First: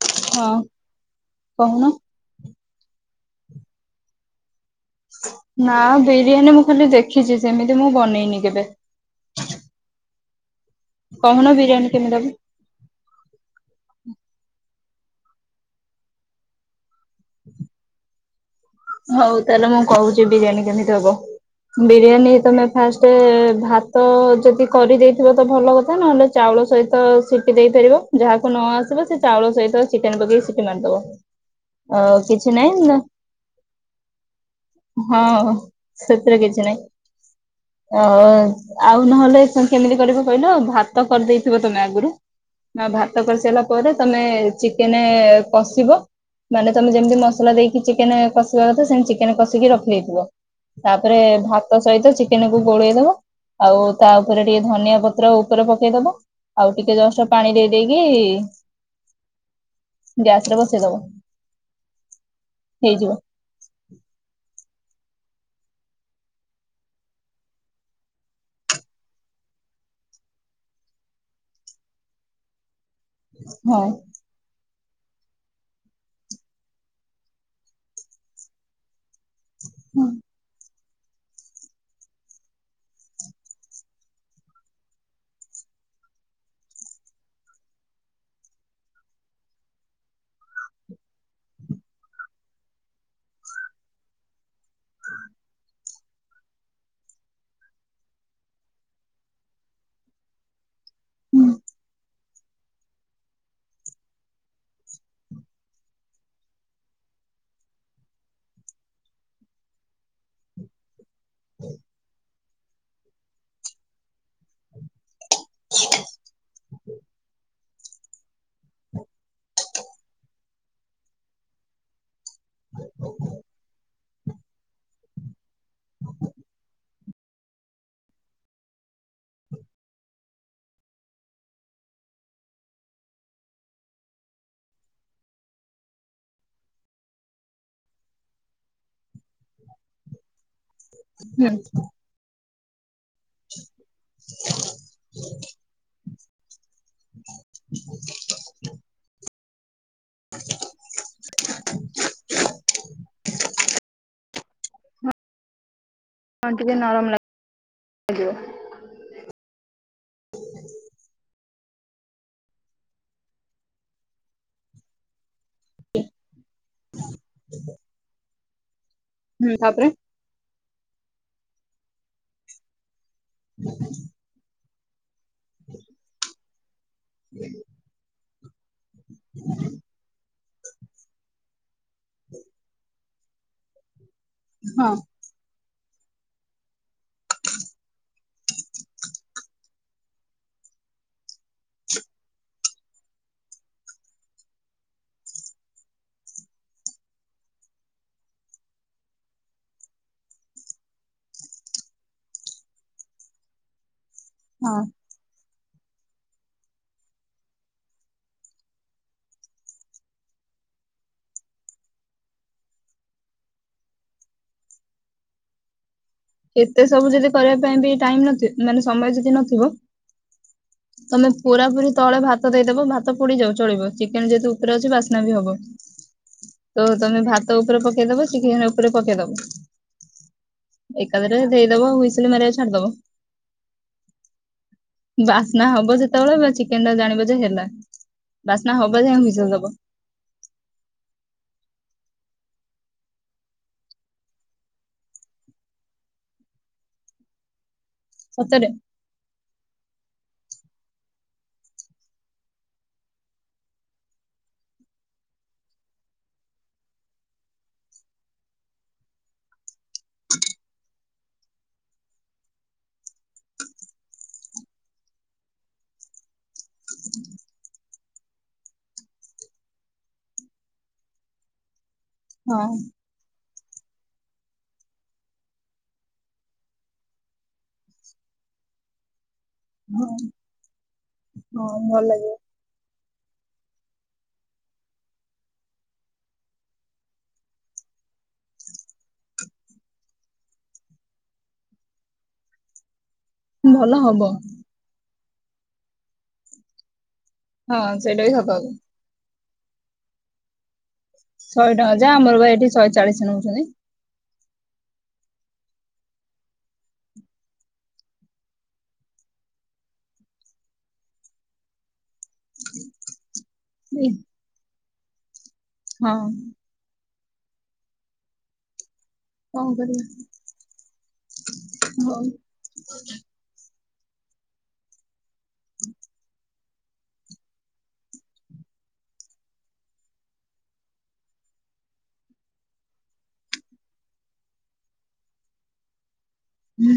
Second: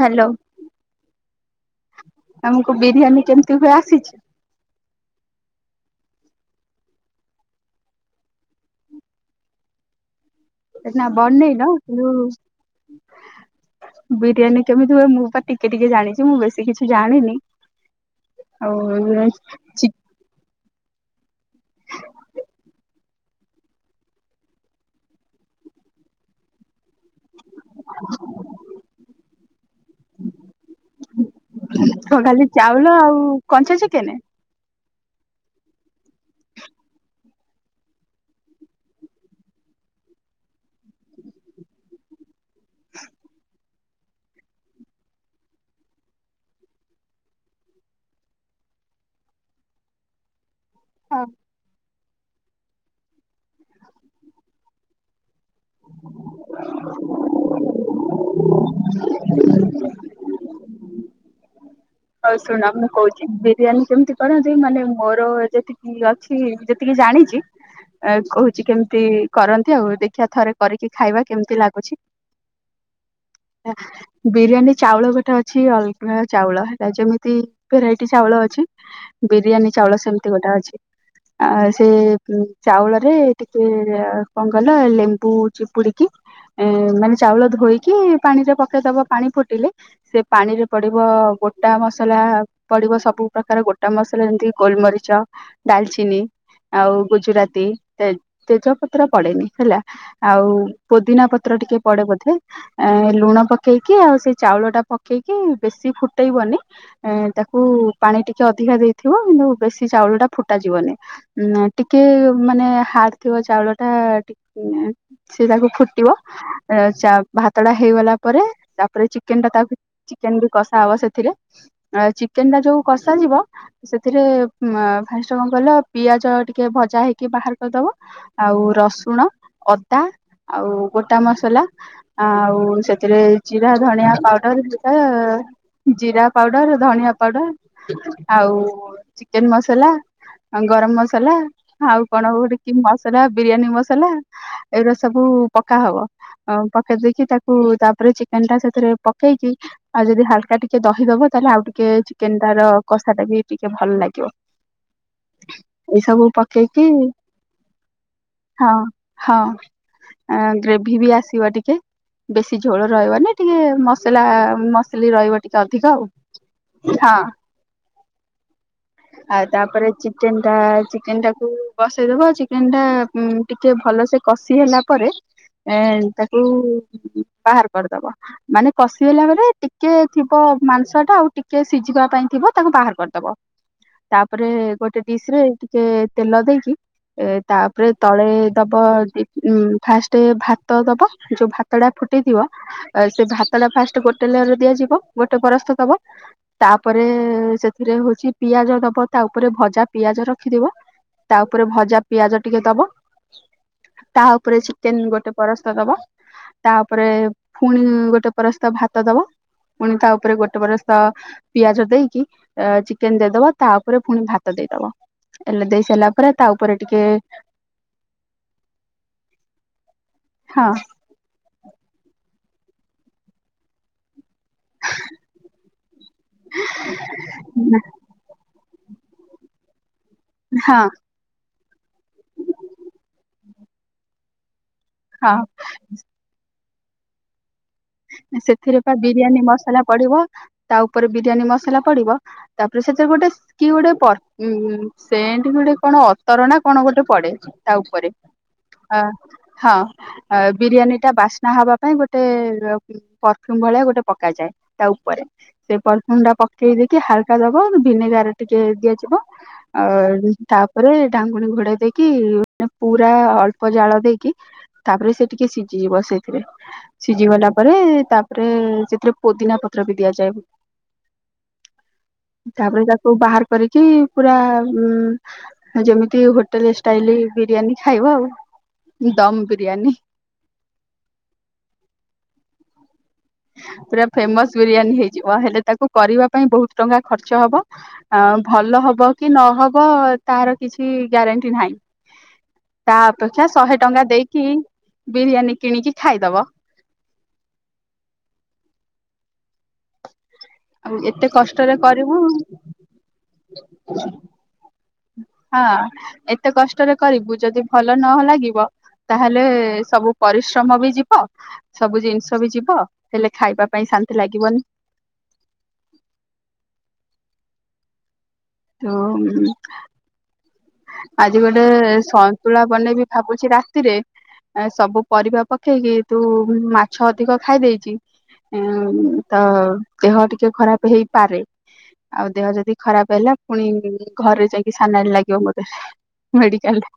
Hello ହଁ କହୁନ ଆମକୁ ବିରିୟାନୀ କେମିତି ହୁଏ ଆସିଛି? ନା ବିରିୟାନୀ ମୁଁ ଖାଲି ଦେଖିଛି ସେମିତି ମୁଁ ବନେଇନି କେବେ। [unintelligible] କହୁନ ବନେଇନ [inaudible] ବିରିୟାନୀ କେମିତି ହବ ବିରିୟାନୀ କେମିତି ହୁଏ ମୁଁ ବା ଟିକେ ଟିକେ ଜାଣିଛି ମୁଁ ବେଶୀ କିଛି ଜାଣିନି ଆଉ ହଉ ତାହେଲେ ମୁଁ କହୁଛି ବିରିୟାନୀ କେମିତି [inaudible] ବିରିୟାନୀ ତମେ ଫାଷ୍ଟ ଭାତ ଯଦି କରିଦେଇଥିବ ତ ଭଲ କଥା ନହେଲେ ଚାଉଳ ସହିତ ତ ସିଟି ଦେଇପାରିବ ଯାହାକୁ ନ ଆସିବ ସେ ଚାଉଳ ସହିତ ଚିକେନ ପକେଇ ସିଟି ମାରିଦବ ଚିକ ଆଉ ଖାଲି କିଛି ଚାଉଳ ନହିଁ ମୁଁ ଆଉ କଞ୍ଚା ଚିକେନ। ହଁ ସେଥିରେ କିଛି ନାହିଁ ଅ-ଆଉ ନହେଲେ କେମିତି କରିବ କହିଲ ଭାତ କରିଦେଇଥିବ ତମେ ଆଗରୁ ନା ଭାତ [unintelligible] ପରେ ତମେ ଚିକେନ କଷିବ ମାନେ ତମେ ଯେମତି ମସଲା ଦେଇକି ଚିକେନ କ କଷିବା କଥା ସେମ ଚିକେନ କଷିକି ରଖିଦେଇଥିବ। ତାପରେ ଭାତ ସହିତ ଚିକେନକୁୁ ଗୋଳେଇଦବା ଆଉ ତା ଉପରେ ଟିକେ ଧନିଆ ପତ୍ର [inaudible] ପକେଇଦବା ଆଉ ଟିକେ ଜଷ୍ଟ ପାଣି ଦେଇ ଦେଇ ଗ୍ୟାସ ର ବସେ [unintelligible] ହଉ ଶୁଣ ମୁଁ କହୁଛି ବିରିୟାନୀ କେମତି କରନ୍ତି ମାନେ ମୋର ଯେତିକି ଅଛି ଯେତିକି ଜାଣିଛି କହୁଛି କେମତି କରନ୍ତି ଆଉ ଦେଖିବା ଥରେ କରିକି ଖାଇବା କେମିତି ଲାଗୁଛି। ହଁ ବିରିୟାନୀ ଚାଉଳ ଗୋଟେ ଅଛି [unintelligible] ଚାଉଳ। ତା ଯେମିତି ଭେରାଇଟି ଚାଉଳ ଅଛି ବିରିୟାନୀ ଚାଉଳ ସେମତି ଗୋଟା ଅଛି। ଆ ସେ ଉଁ ଚାଉଳରେ ଟିକେ କଣ କହିଲ ଲେମ୍ବୁ ଚିପୁଡିକି ଏ ମାନେ ଚାଉଳ ଧୋଇକି ପାଣିରେ ପକେଇଦବ ପାଣି ଫୁଟିଲେ ସେ ପାଣିରେ ପଡିବ ଗୋ ଟା ମସଲା ପଡିବ ସବୁ ପ୍ରକାର ଗୋଟା ମସଲା ଯେମିତିକି ଗୋଲମରିଚ, ଡାଲଚିନି, ଆଉ ଗୁଜୁରାତି ତେ-ତେଜପତ୍ର ପଡ଼େନି ହେଲା ଆଉ ପୋଦିନା ପତ୍ର ଟିକେ ପଡେ ବୋଧେ। ଏ ଲୁଣ ପକେଇକି ଆଉ ସେଇ ଚାଉଳଟା ପକେଇକି ବେଶୀ ଫୁ ଫୁଟେଇବନି ଏଁ ତାକୁ ପାଣି ଟିକେ ଅଧିକା ଦେଇଥିବ କିନ୍ତୁ ବେଶୀ ଚାଉଳଟା ଫୁଟା ଯିବନି। ନାଁ ଟିକେ ମାନେ ହାଡ୍ ଥିବ ଚାଉଳଟା ଟିକ୍ ଏଁ ସେ ତାକୁ ଫୁଟିବ ଏ ଚା-ଭାତଟା ହେଇଗଲା ପରେ ତାପରେ ଚିକେନଟା ତାବି ଚିକେନ ବି କଷା ହବ ସେ ଥିରେ ଆଁ ଚି ଚିକେନଟା ଯୋଉ କସାଯିବ ସେଥିରେ ଉଁ ଫାଷ୍ଟ କଣ କହିଲ ପିଆଜ ଟିକେ ଭଜା ହେଇକି ବାହାର କରିଦବ ଆଉ ରସୁଣ ଅଦା ଆଉ ଗୋଟା ମସଲା ଆଉ ସେଥିରେ ଜିରା ଧଣିଆ ପାଉଡରଟା ଜିରା ପାଉଡର ଧଣିଆ ପାଉଡର ଆଉ ଚିକେନ ମସଲା ଆଉ ଗରମ ମସଲା ହୁଁ ଆଉ କଣ କୋଉଠି କିନ୍ ମସ୍ ମସଲା ବିରିୟାନୀ ମସଲା ଏଇଗୁରା ସବୁ ପକାହବ। ଅ ପକେଇ ଦେଇକି ତାକୁ ତାପରେ ଚିକେନଟା ସେଥିରେ ପକେଇକି ଆଉ ଯଦି ହଲକା ଟି ଦହିଦବ ତାହେଲେ ଆଉ ଟିକେ ଚିକେନଟାର କଷାଟା ବି ଟିକେ ଭଲ ଲାଗେ। [unintelligible] ଏଇସବୁ ହଁ ଟିକେ ପକେଇକି ନରମ ଲାଗିବ ହଁ ହଁ ଅଁ ଗ୍ରେଭି ବି ଆସିବ ଟିକ୍ ଟିକେ ବେଶୀ ଝୋଳ ରହିବନି ଟିକେ ମସଲା ମସଲି ରହିବ। ଟିକେ ଅଧିକ ଆଉ ହଁ। ଆଉ ତାପରେ ଚିକେନ ତା ଚିକେନଟାକୁ ବସେଇଦବ ଚିକେନଟା ଉଁ ଟିକେ ଭଲସେ କଷି ହେଲା ପରେ ଏଁ ତା ଉ ବାହାର କରିଦବ। ମାନେ କଷିଗଲା ପରେ ଟିକେ କ ମାଂସ ଟା ଆଉ ଟିକେ ସି ସିଝିବା ପାଇଁ ଥିବ ତାକୁ ବାହାର କରିଦ ବ ତାପ ତାପରେ ହଁ ଗୋଟେ ଡିଶ ରେ ତେ- ତେଲ ଦେଇକି ଏ ତାପରେ ତଳେ ଦେବ ଫାଷ୍ଟ ଭାତ ଦେବ ଯେଉଁ ଭାତଟା ଫୁଟାଇଥିବ ସେ ଭାତଟା ଫାଷ୍ଟ ଗୋଟେ ଲେୟର ଦିଆଯିବ। ଗୋଟେ ପରସ୍ତ ଦବ ତାପରେ ସେଥିରେ ହଉଛି ପିଆଜ ଦବ ତା ଉପରେ ଭଜା ପିଆଜ ରଖିଦବ ତା ଉପରେ ଭଜା ପିଆଜ ଟିକେ ଦବ ତା ଉପରେ ହଁ ଚିକେନ ଗୋଟେ ପରସ୍ତ ଦବ ତାପରେ ପୁଣି ଗୋଟେ ପରସ୍ତ ଭାତ ଦବ। ପୁଣି ତା ଉପରେ ଗୋଟେ ପରସ୍ତ ପିଆଜ ଦେଇକି ଚିକେନ ଦେଇଦବ ତା ଉପରେ ପୁଣି ଭାତ ଦେଇଦବ ହେଲେ ଦେଇ ସାରିଲା ପରେ ତା ଉପରେ ଏତେ ଟିକେ ସବୁ ଯଦି କରିବା ପାଇଁ ବି ଟାଇମ ନ ମାନେ ସମୟ ଯଦି ନଥିବ ହଁ ତମେ ପୁରାପୁରି ତଳ ଭାତ ଦେଇଦବ ଭାତ ପୋଡି ଯାଉ ଚଳିବ ଚି ଚିକେନ ଯଦି ଉପରେ ଅଛି ବାସ୍ନା ବି ହବ ତ ତମେ ଭାତ ଉପରେ ପକେଇଦବ ଚିକେନ ଉପରେ ପକେଇଦବ ହଁ। ଏକାଦରେ ଦେଇଦବ ହୁଇସିଲ ମାରିବାକୁ ଛାଡିଦବ। ହଁ ବାସ୍ନା ହବ ସେତେବେଳେ ବାଛି ଚିକେନ ଟା ଜାଣିବ ଯେ ହେଲା। ବାସ୍ନା ସେଥିରେ ପା ହବ ଯାଏ ବିରିୟାନୀ ହୁଇସିଲ ଦବ। ମସଲା ପଡିବ ତା ଉପରେ ବିରିୟାନୀ ମସଲା ପଡିବ। ତାପରେ ସେଥିରେ ଗୋଟେ କି ଗୋଟେ ସେ ଗୋଟେ ସେଣ୍ଟ ଫେଣ୍ଟ କଣ ଅତର ନା କଣ ଗୋଟେ ପଡେ। ତା ଉପରେ ସତରେ ହଁ। ଅ ବିରିୟାନୀ ଟା ବାସ୍ନା ହବା ପାଇଁ ଗୋଟେ ପରଫ୍ୟୁମ ଭଳିଆ ଗୋଟେ ପକାଯାଏ ତା ଉପରେ ସେ ପରଫ୍ୟୁମ ଟା ପକେଇ ଦେଇକି ହାଲକା ଦବ ଭିନେଗାର ଟିକେ ଦିଆଯିବ ଆ ତାପରେ ଢାଙ୍ଗୁଣୀ ଘୋଡେଇ ଦେଇକି ପୁରା ଅଳ୍ପ ଜାଳ ଦେଇକି ତାପରେ ସେ ଟିକେ ସିଝିଯିବ ସେଥିରେ ସିଝିଗଲା ତା ପରେ ତାପରେ ସେଥିରେ ପୋଦିନା ପତ୍ର ବି ଦିଆଯାଏ। ହଁ ତାପରେ ତାକୁ ବାହାର କରିକି ପୁରା ଯେମିତି ହୋଟେଲ ଷ୍ଟାଇଲ ବିରିୟାନୀ ଖାଇବ ଆଉ ଦମ ବିରିୟାନୀ। ହଁ ହଁ ଭଲ ଲାଗିବ। ପୁରା ଫେମସ ବିରିୟାନୀ ହେଇଯିବ ହେଲେ ତାକୁ କରିବା ପାଇଁ ବହୁତ ଟଙ୍କା ଖର୍ଚ୍ଚ ହବ ଆ ଭଲ ହବ କି ନହବ ତାର କିଛି ଗ୍ୟାରେଣ୍ଟି ନାହିଁ ତା [unintelligible] ଶହେ ଭଲ ଟଙ୍କା ହବ। ଦେଇକି ବିରିୟାନୀ କିଣିକି ଖାଇଦବ। ହଁ ସେଇଟା ବି ହବା ଆଉ ଏତେ ଶହେ କଷ୍ଟରେ ଟଙ୍କା ଯା କରିବୁ ଆମର ଭ ଏଠି ଶହେ ଚାଳିଶ ନେଉଛନ୍ତି। ହଁ ଏତେ କଷ୍ଟରେ କରିବୁ ଯଦି ଭଲ ନ ଲାଗିବ ତାହେଲେ ସବୁ ପରିଶ୍ରମ ବି ଯିବ ସବୁ ଜିନିଷ ବି ଯିବ ହେଲେ ଖାଇବା ପାଇଁ ଶାନ୍ତି ଲାଗିବନି ହଁ। ତ କଣ କରିବା ଆଜି ଗୋଟେ ହଉ ସନ୍ତୁଳା ବନେଇବି ଭାବୁଛି ନା ରେ ସବୁ ପରିବା ପକେଇକି ତୁ ମାଛ ଅଧିକ ଖାଇ ଦେଇେଇଚ ତ ଦେହ ଟିକେ ଖରାପ ହେଇପାରେ ଆଉ ଦେହ ଯଦି ଖରାପ ହେଲା। ପୁଣି ଘରେ ଯାଇକି ସାନଣି ଲାଗିବ ମୋତେ ମେଡିକାଲରେ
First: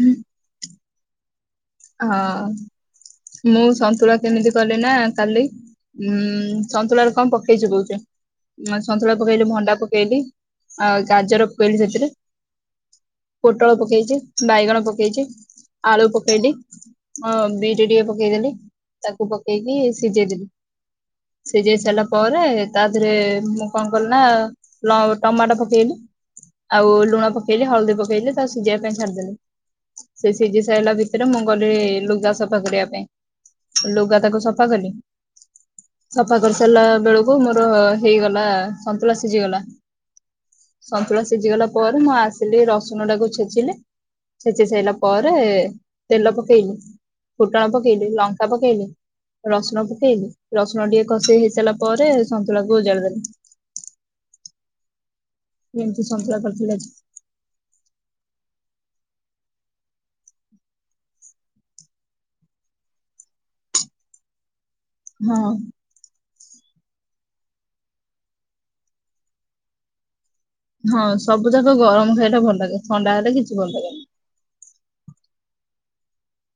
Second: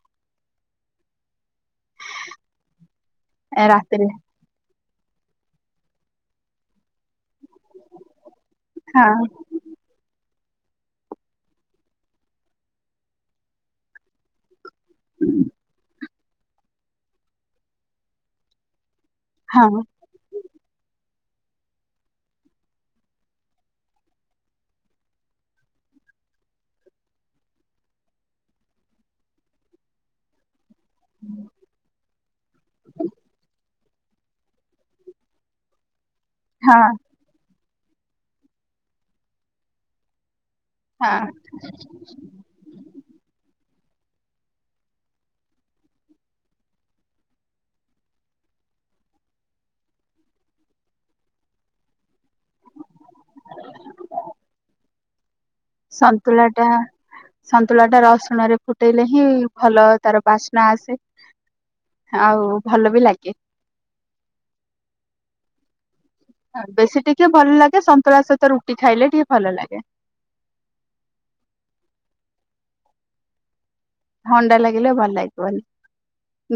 ହଁ। ମୁଁ ରାତିରେ ସନ୍ତୁଳା କେମିତି କଲି ନା କାଲି ଉଁ ସନ୍ତୁଳାରେ କଣ ପ ପକେଇ କହୁଛି ହଁ ସନ୍ତୁଳା ପକେଇଲି ଭଣ୍ଡାକୁ ଭେଣ୍ଡି ପକେଇଲି ଆଉ ଗାଜର ପକେଇଲି ସେଥିରେ ପୋଟଳ ପକେଇଛି ବାଇଗଣ ପକେଇଛି ଆଳୁ ପକେଇ ଏ ହଁ ବିଟ ଟିକେ ପକେଇଦେଲି ତାକୁ ହଁ ପକେଇକି ସିଝେଇ ଦେବୁ ସିଝେଇ ସାରିଲା ପରେ ତା ଦେରେ ମୁଁ କଣ କଲି ନା ଟମାଟୋ ପକେଇଲି ଆଉ ଲୁଣ ପକେଇଲି ହଳଦୀ ପକେଇଲି ତା ସିଝେଇ ପାଇଁ ଛାଡିଦେଲି ସେ ସିଜି ସେଲ ଭିତ୍ର ମୁ ଲ ଯ ସବ ବଗଡ଼ିବା ପାଇଁ ଲୁଗା ତାକୁ ସଫା କଲି ସଫା କରିସାରିଲା ହଁ ବେଳକୁ ମତ ହେଇଗଲା ସନ୍ତୁଲା ସିଝିଗଲା ହଁ ସନ୍ତୁଳା ସିଝିଗଲା ପରେ ମୁଁ ଆସିଲି ରସୁଣ ଟାକୁ ଛେଜିଲି ସେଚି ସାଇଲା ପରେ ତେଲ ପକେଇଲି ଫୁଟଣ ପକେଇଲି ଲଙ୍କା ପକେଇଲି ରସୁଣ ପକେଇଲି ରସୁଣ ଟିକେ କଷେଇ ହେଇସାରିଲା ପରେ ସନ୍ତୁଳାକୁ ଓଜାଡିଦଲି ସନ୍ତୁଳା ଟା ସନ୍ତୁଳା ଟା ରସୁଣ ରେ ଫୁଟେଇଲେ ହିଁ। ଭଲ ତାର ବାସ୍ନା ଆସେ ଆଉ ଭଲ ବି ଲାଗେ ହଁ। ବେଶୀ ଟିକେ ଭଲ ଲାଗେ ସନ୍ତୁଳା ସହିତ ରୁଟି ଖାଇଲେ ଟିକେ ଭଲ ଲାଗେ ହଁ ସବୁ ଯାକ ଗରମ ଖାଇଲୋ ଭଲ ଲାଗେ ଥଣ୍ଡା ଖାଇଲେ କିଛି ଭଲ ଲାଗେନି ଥଣ୍ଡା ଲାଗିଲେ ଭଲ ଲାଗିବନି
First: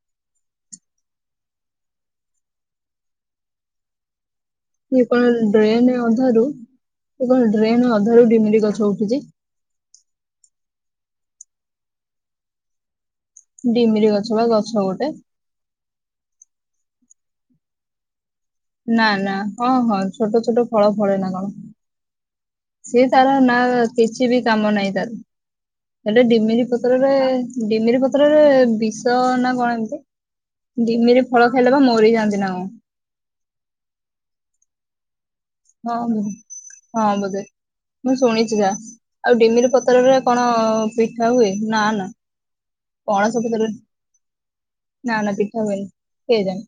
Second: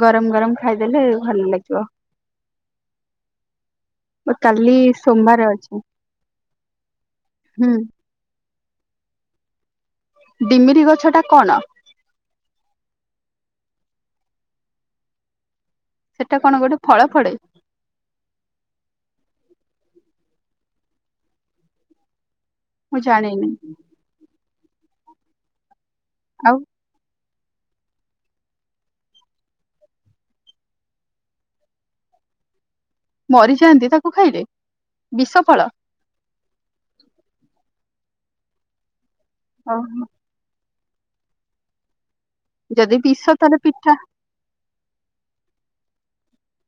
ଗରମ ଗରମ ଖାଇଦେଲେ ଭଲ ଲାଗିବ। କାଲି ସେ କଣ ସୋମବାର ଅଛି ଡ୍ରେନ୍ ଅଧାରୁ ସେ କଣ ହୁଁ ଡ୍ରେନ୍ ଅଧାରୁ ଡିମିରି ଗଛ ଉଠିଛି। ଡିମିରି ଗଛ ଟା କଣ? ଡିମିରି ଗଛ ବା ଗଛ ଗୋଟେ ସେଟା କଣ ଗୋଟେ ଫଳ ଫଡେ ନା ନା ହଁ ହଁ ଛୋଟ ଛଟ ଫଳ ଫରେ ନା କଣ? ମୁଁ ସିଏ ତାାର ଜାଣିନି ନା କିଛି ବି କାମ ନାହିଁ ତାର। ସେଟା ଆଉ ଡିମିରି ପତ୍ରରେ ଡିମିରି ପତ୍ରରେ ବିଷ ନା କଣ? ଏମିତି ଡିମିରି ଫଳ ଖାଇଲେ ବା ମରି ଯାଆନ୍ତି ନା କଣ? ମରିଯାଆନ୍ତି ତାକୁ ଖାଇଲେ? ବିଷଫଳ। ହଁ ବୋଧେ ହଁ ବଧେ ମୁଁ ଶୁଣିଛି ଯା। ଆଉ ଡିମିର ଓହୋ ପତ୍ରରେ କଣ ପିଠା ହୁଏ ନା ନା। ଯଦି କଣ ବିଷ ସବୁ ତାହେଲେ କରନ୍, ପିଠା ନା ନା ପିଠା ହୁଏନି। କେଜାଣି?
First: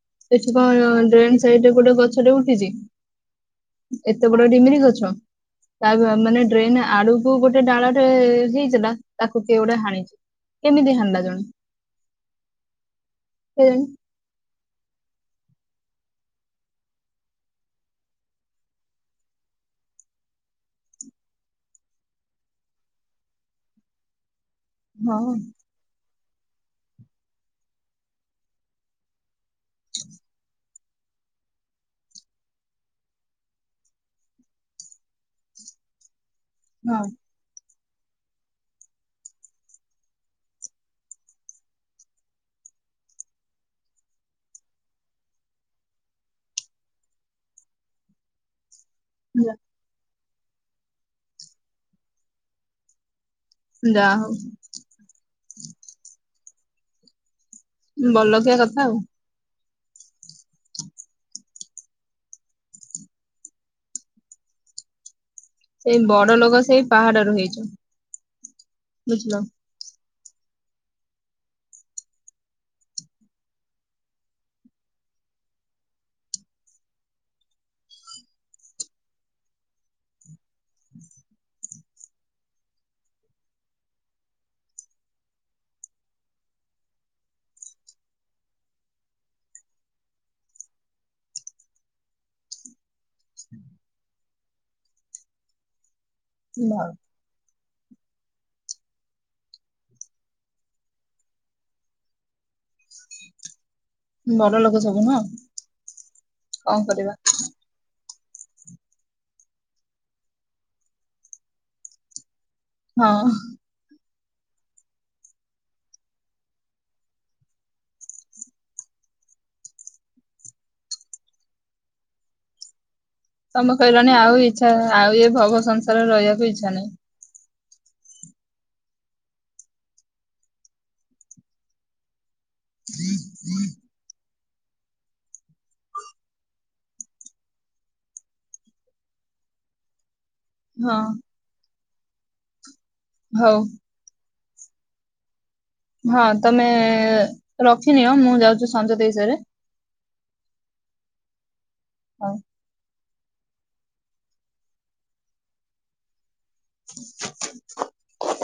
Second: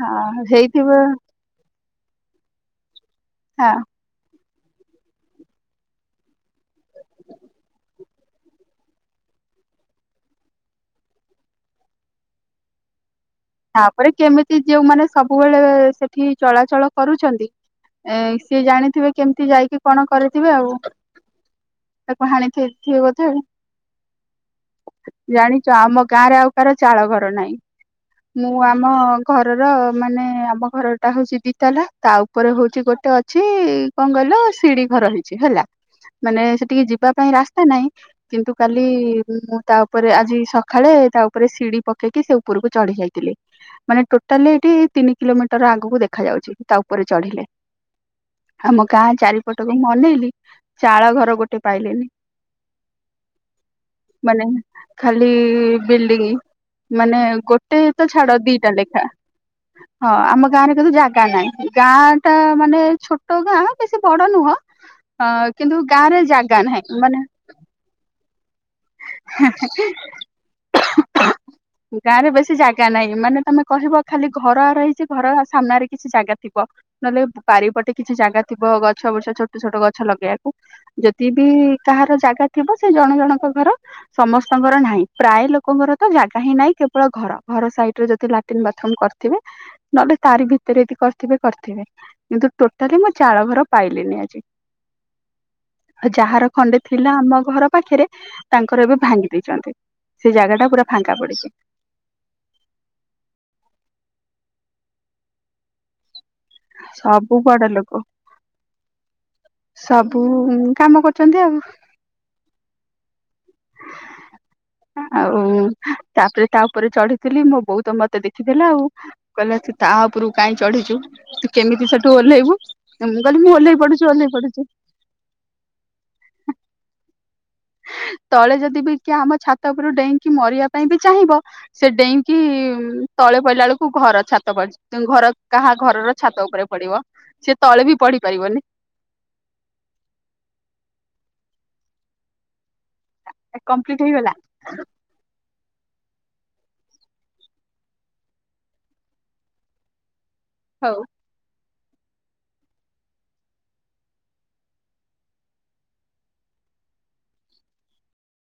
ହଁ ସେଠି କଣ ହେଇଥିବ ଡ୍ରେନ୍ ସାଇଡ ରେ ଗୋଟେ ଗ ଗଛ ଟେ ଉଠିଚି। ହଁ ଏତେ ଗୋଟେ ଡିମିରି ଗଛ ତା ବ-ମାନେ ଡ୍ରେନ୍ ଆଡକୁ ଗୋଟେ ଡାଳଟେ ଯିଇଥିଲା, ତାକୁ କିଏ ଗୋଟେ ହାଣିଚି କେମିତି ହାଣିଲା ଜଣେ। କେଜାଣି ତାପରେ କେମିତି ଯୋଉ ମାନେ ସବୁବେଳେ ସେଠି ଚଳାଚଳ କରୁଛନ୍ତି। ଏଁ ସିଏ ଜାଣିଥିବେ କେମିତି ଯାଇକି କଣ କରିଥିବେ ଆଉ ତାକୁ ହାଣି ଥି ଥିବେ ବୋଧେ ଆଉ। ହଁ ଜାଣିଚ ଆମ ଗାଁରେ ଆଉ କାର ଚାଳ ଘର ନାହିଁ। ମୁଁ ଆମ ଘରର ମାନେ ଆମ ଘର ଟା ହଉଚି ଦିତାଲା ତା ଉପରେ ହଉଚି ଗୋଟେ ଅଛି କଣ କହିଲ ଶିଡି ଘର ହେଇଛି। ହେଲା ମାନେ ସେଠିକି ହଁ ଯିବା ପାଇଁ ରାସ୍ତା ନାହିଁ। କିନ୍ତୁ କାଲି ମୁଁ ତା ଉପରେ ଆଜି ସଖାଳେ ତା ଉପରେ ସିଡ଼ି ପକେଇକି ସେ ଉପରକୁ ଚଢ଼ି ଯାଇ ଥିଲି ମାନେ ଟୋଟାଲି ଏଠି ତିନି କିଲୋମିଟର୍ ଆଗକୁ ଦେଖ ଯାଉଛି। ତା ଉପରେ ଚଢିଲେ। ଆମ ଗାଁ ଯା- ଚାରିପଟକୁ ମୁଁ ଅନେଇଲି ଚାଳ ଘର ଗୋଟେ ପାଇଲିନି। ଯାହା ହଉ ମାନେ ଖାଲି ବିଲ୍ଡିଙ୍ଗ। ମାନେ ଗୋଟେ ତ ଛାଡ଼ ବଲକିଆ ଦିଟା କଥା ଆଉ ଲେଖା। ହଁ ଆମ ଗାଁରେ କିନ୍ତୁ ଜାଗା ନାହିଁ। ଗାଁ ଟା ମାନେ ଛୋଟ ଗାଁ ବେଶୀ ବଡ ନୁହଁ। ହଁ କିନ୍ତୁ ସେଇ ଗାଁରେ ବଡ ଜାଗା ଲୋକ ସେଇ ନାହିଁ ମାନେ ପାହାଡରୁ ହେଇଛ ବୁଝିଲ। [unintelligible] ଗାଁରେ ବସି ଯାଗ ଜାଗା ନାହିଁ ମାନେ ତମେ କହିବ ଖାଲି ଘରରହିଇଛି ଘର ସାମ୍ନାରେ କିଛି ଜାଗା ଥିବ ନହେଲେ ବାରିପଟେ କିଛି ଜାଗା ଥିବ ଗଛ ବଛ ଛୋଟ ଛୋଟ ଗଛ ଲଗେଇବାକୁ ଯଦି ବିି କାହାର ଜାଗା ଥିବ ସେ ଜଣ ଜଣଙ୍କ ଘର ସମସ୍ତଙ୍କର ନାହିଁ ପ୍ରାୟ ଲୋକଙ୍କର ତ ଜାଗା ହିଁ ନାହିଁ କେବଳ ଘର ଘର ସାଇଟରେ ଯଦି ଲାଟିନ୍ ବାଥରୁମ୍ କରିଥିବେ ନହେଲେ ତାରି ଭିତରେ କରିିବେ କରିଥିବେ କିନ୍ତୁ ଟୋଟାଲି ମୁଁ ଚାଳ ଘର ପାଇଲିି ନି ଆଜି। ଆଉ ଯାହାର ଖଣ୍ଡେ ଭଲ। ଥିଲା ଆମ ଘର ପାଖରେ ତାଙ୍କର ଏବେ ଭାଙ୍ଗି ଦେଇଛନ୍ତି ସେ ଜାଗା ଟା ପୁରା ଫାଙ୍କା ପଡିଛି। ବଡ ଲୋକ ସବୁ ନା ସବୁ ବଡ ଲୋକ ସବୁ କାମ କରୁଛନ୍ତି ଆଉ। ହଁ। ଆଉ ତାପରେ ତା ଉପରେ ଚଢିଥିଲି ମୋ ବୋଉ ତ ମତେ ଦେଖିଥିଲା ଆଉ, କହିଲା ତୁ ତା ଉପରକୁ କାହିଁକି ଚଢିଛୁ ତୁ କେମିତି ସେଠୁ ଓହ୍ଲେଇବୁ? ମୁଁ କହିଲି ମୁଁ ତମେ ଓହ୍ଲେଇ ପଡୁଛି କହିଲଣିି ଓହ୍ଲେଇ ଆଉ ପଡୁଛି ଇଛା ଆଉ ଏ ଭବ ସଂସାରରେ ରହିବାକୁ ଇଚ୍ଛା ନାହିଁ। ତଳେ ଯଦି ବି ଆମ ଛାତ ଉପରୁ ଡେଇଙ୍କି ମରିବା ପାଇଁ ବି ଚାହିଁବ ସେ ଡେଇଁ କି ତଳେ ପଡିଲା ବେଳକୁ ଘର ଛାତ ଘର କାହା ଘରର ଛାତ ଉପରେ ପଡିବ ସିଏ ତଳେ ବି ପଡିପାରିବନି। ହଁ। ହଉ କମ୍ପ୍ଲିଟ୍ ହେଇଗଲା। ହ [unintelligible] ହଁ ତମେ ରଖିନିଅ ମୁଁ ଯାଉଛି ସଞ୍ଜ ଦେଇସାରେ। ହଉ। ହଉ [unintelligible] [unintelligible]